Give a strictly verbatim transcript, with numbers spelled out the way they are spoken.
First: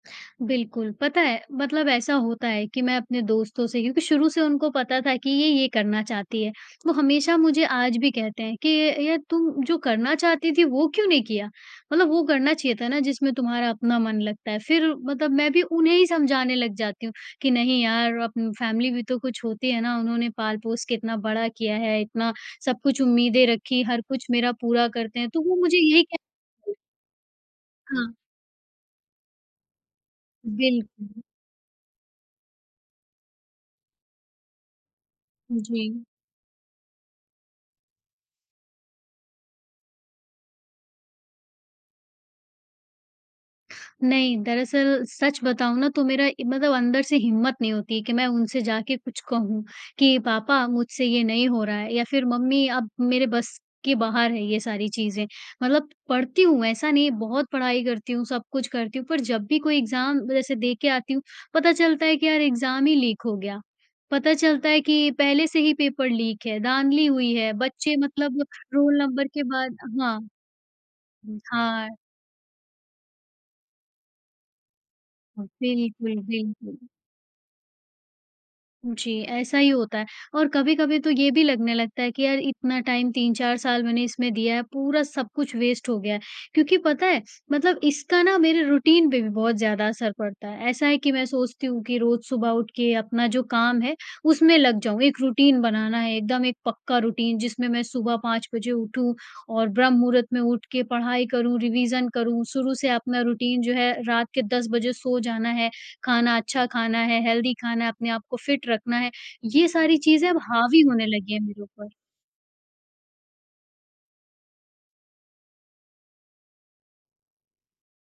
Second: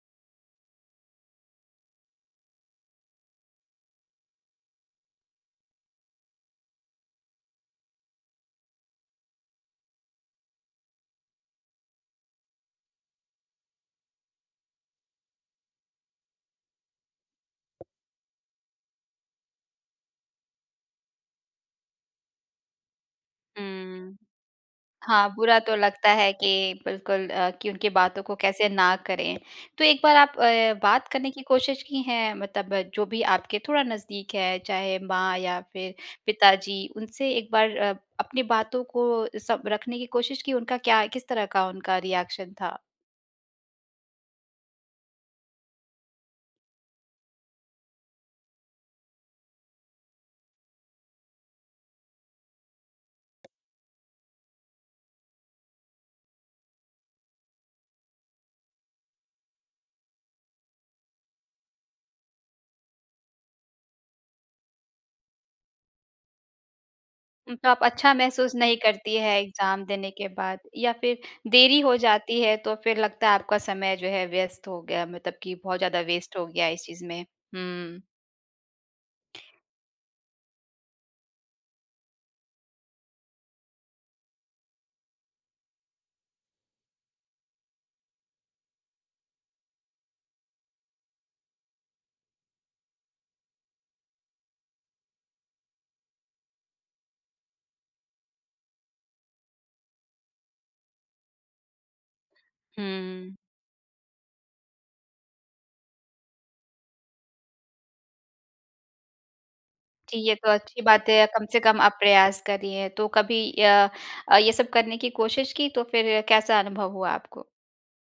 बिल्कुल, पता है, मतलब ऐसा होता है कि मैं अपने दोस्तों से क्योंकि शुरू से उनको पता था कि ये ये करना चाहती है। वो हमेशा मुझे आज भी कहते हैं कि ये ये तू जो करना चाहती थी वो क्यों नहीं किया? मतलब वो करना चाहिए था ना जिसमें तुम्हारा अपना मन लगता है फिर मतलब मैं भी उन्हें ही समझाने लग जाती हूँ कि नहीं यार अब फैमिली भी तो कुछ होती है ना? उन्होंने पाल-पोस के इतना बड़ा किया है इतना सब कुछ उम्मीदें रखीं हर हम्म, कुछ मेरा पूरा करते हैं, हाँ, तो वो बुरा तो मुझे ये लगता है कि कह बिल्कुल अ, कि उनकी हाँ। बातों को कैसे ना करें? तो एक बार आप ए, बात बिल्कुल। करने की कोशिश की हैं मतलब जो भी आपके थोड़ा नज़दीक है, चाहे माँ या फिर जी। पिताजी उनसे एक बार अ, अपनी बातों को सब रखने की कोशिश की? उनका क्या किस तरह का उनका रिएक्शन था? नहीं, दरअसल सच बताऊँ ना तो मेरा ए, मतलब अंदर से हिम्मत नहीं होती है कि मैं उनसे जाके कुछ कहूँ, कि पापा मुझसे ये नहीं हो रहा है, या फिर मम्मी अब मेरे बस के बाहर है ये सारी चीज़ें, मतलब पढ़ती हूँ ऐसा नहीं बहुत पढ़ाई करती हूँ, सब कुछ करती हूँ पर जब भी कोई एग्ज़ाम जैसे दे के आती हूँ, पता चलता है कि यार एग्ज़ाम ही लीक हो गया। पता चलता है कि पहले से ही पेपर लीक है धाँधली हुई है, उम, तो आप बच्चे अच्छा मतलब महसूस नहीं रोल करती नंबर हैं के बाद एग्ज़ाम देने हाँ, के बाद या फिर उम, देरी हाँ। हो जाती है तो फिर लगता है आपका समय जो है व्यस्त हो गया मतलब ह कि बहुत ज़्यादा बिल्कुल, वेस्ट हो गया है बिल्कुल। इस चीज़ में। हुँ। जी, ऐसा ही होता है और कभी-कभी तो ये भी लगने लगता है कि यार इतना टाइम तीन चार साल मैंने इसमें दिया है, पूरा सब कुछ वेस्ट हो गया। क्योंकि पता है? मतलब इसका ना मेरे रूटीन पे भी बहुत ज़्यादा असर पड़ता है। ऐसा है कि मैं सोचती हूँ कि रोज सुबह उठ के अपना जो काम है, उसमें लग जाऊँ, एक रूटीन बनाना है, एकदम एक पक्का रूटीन जिसमें मैं सुबह पाँच बजे उठूँ और ब्रह्म-मुहूर्त में उठ के पढ़ाई करूँ, रिविज़न करूँ, शुरू से अपना हम्म। रूटीन जो है रात के दस बजे सो जाना है, खाना अच्छा खाना है, हेल्थी खाना है अपने आपको फिट रखना है, ये सारी जी, चीज़ें ये अब तो अच्छी हावी होने बात है लगीं हैं कम से मेरे कम ऊपर। आप प्रयास कर रही हैं, तो कभी य अ, ये सब करने की कोशिश की? तो फिर कैसा अनुभव हुआ आपको?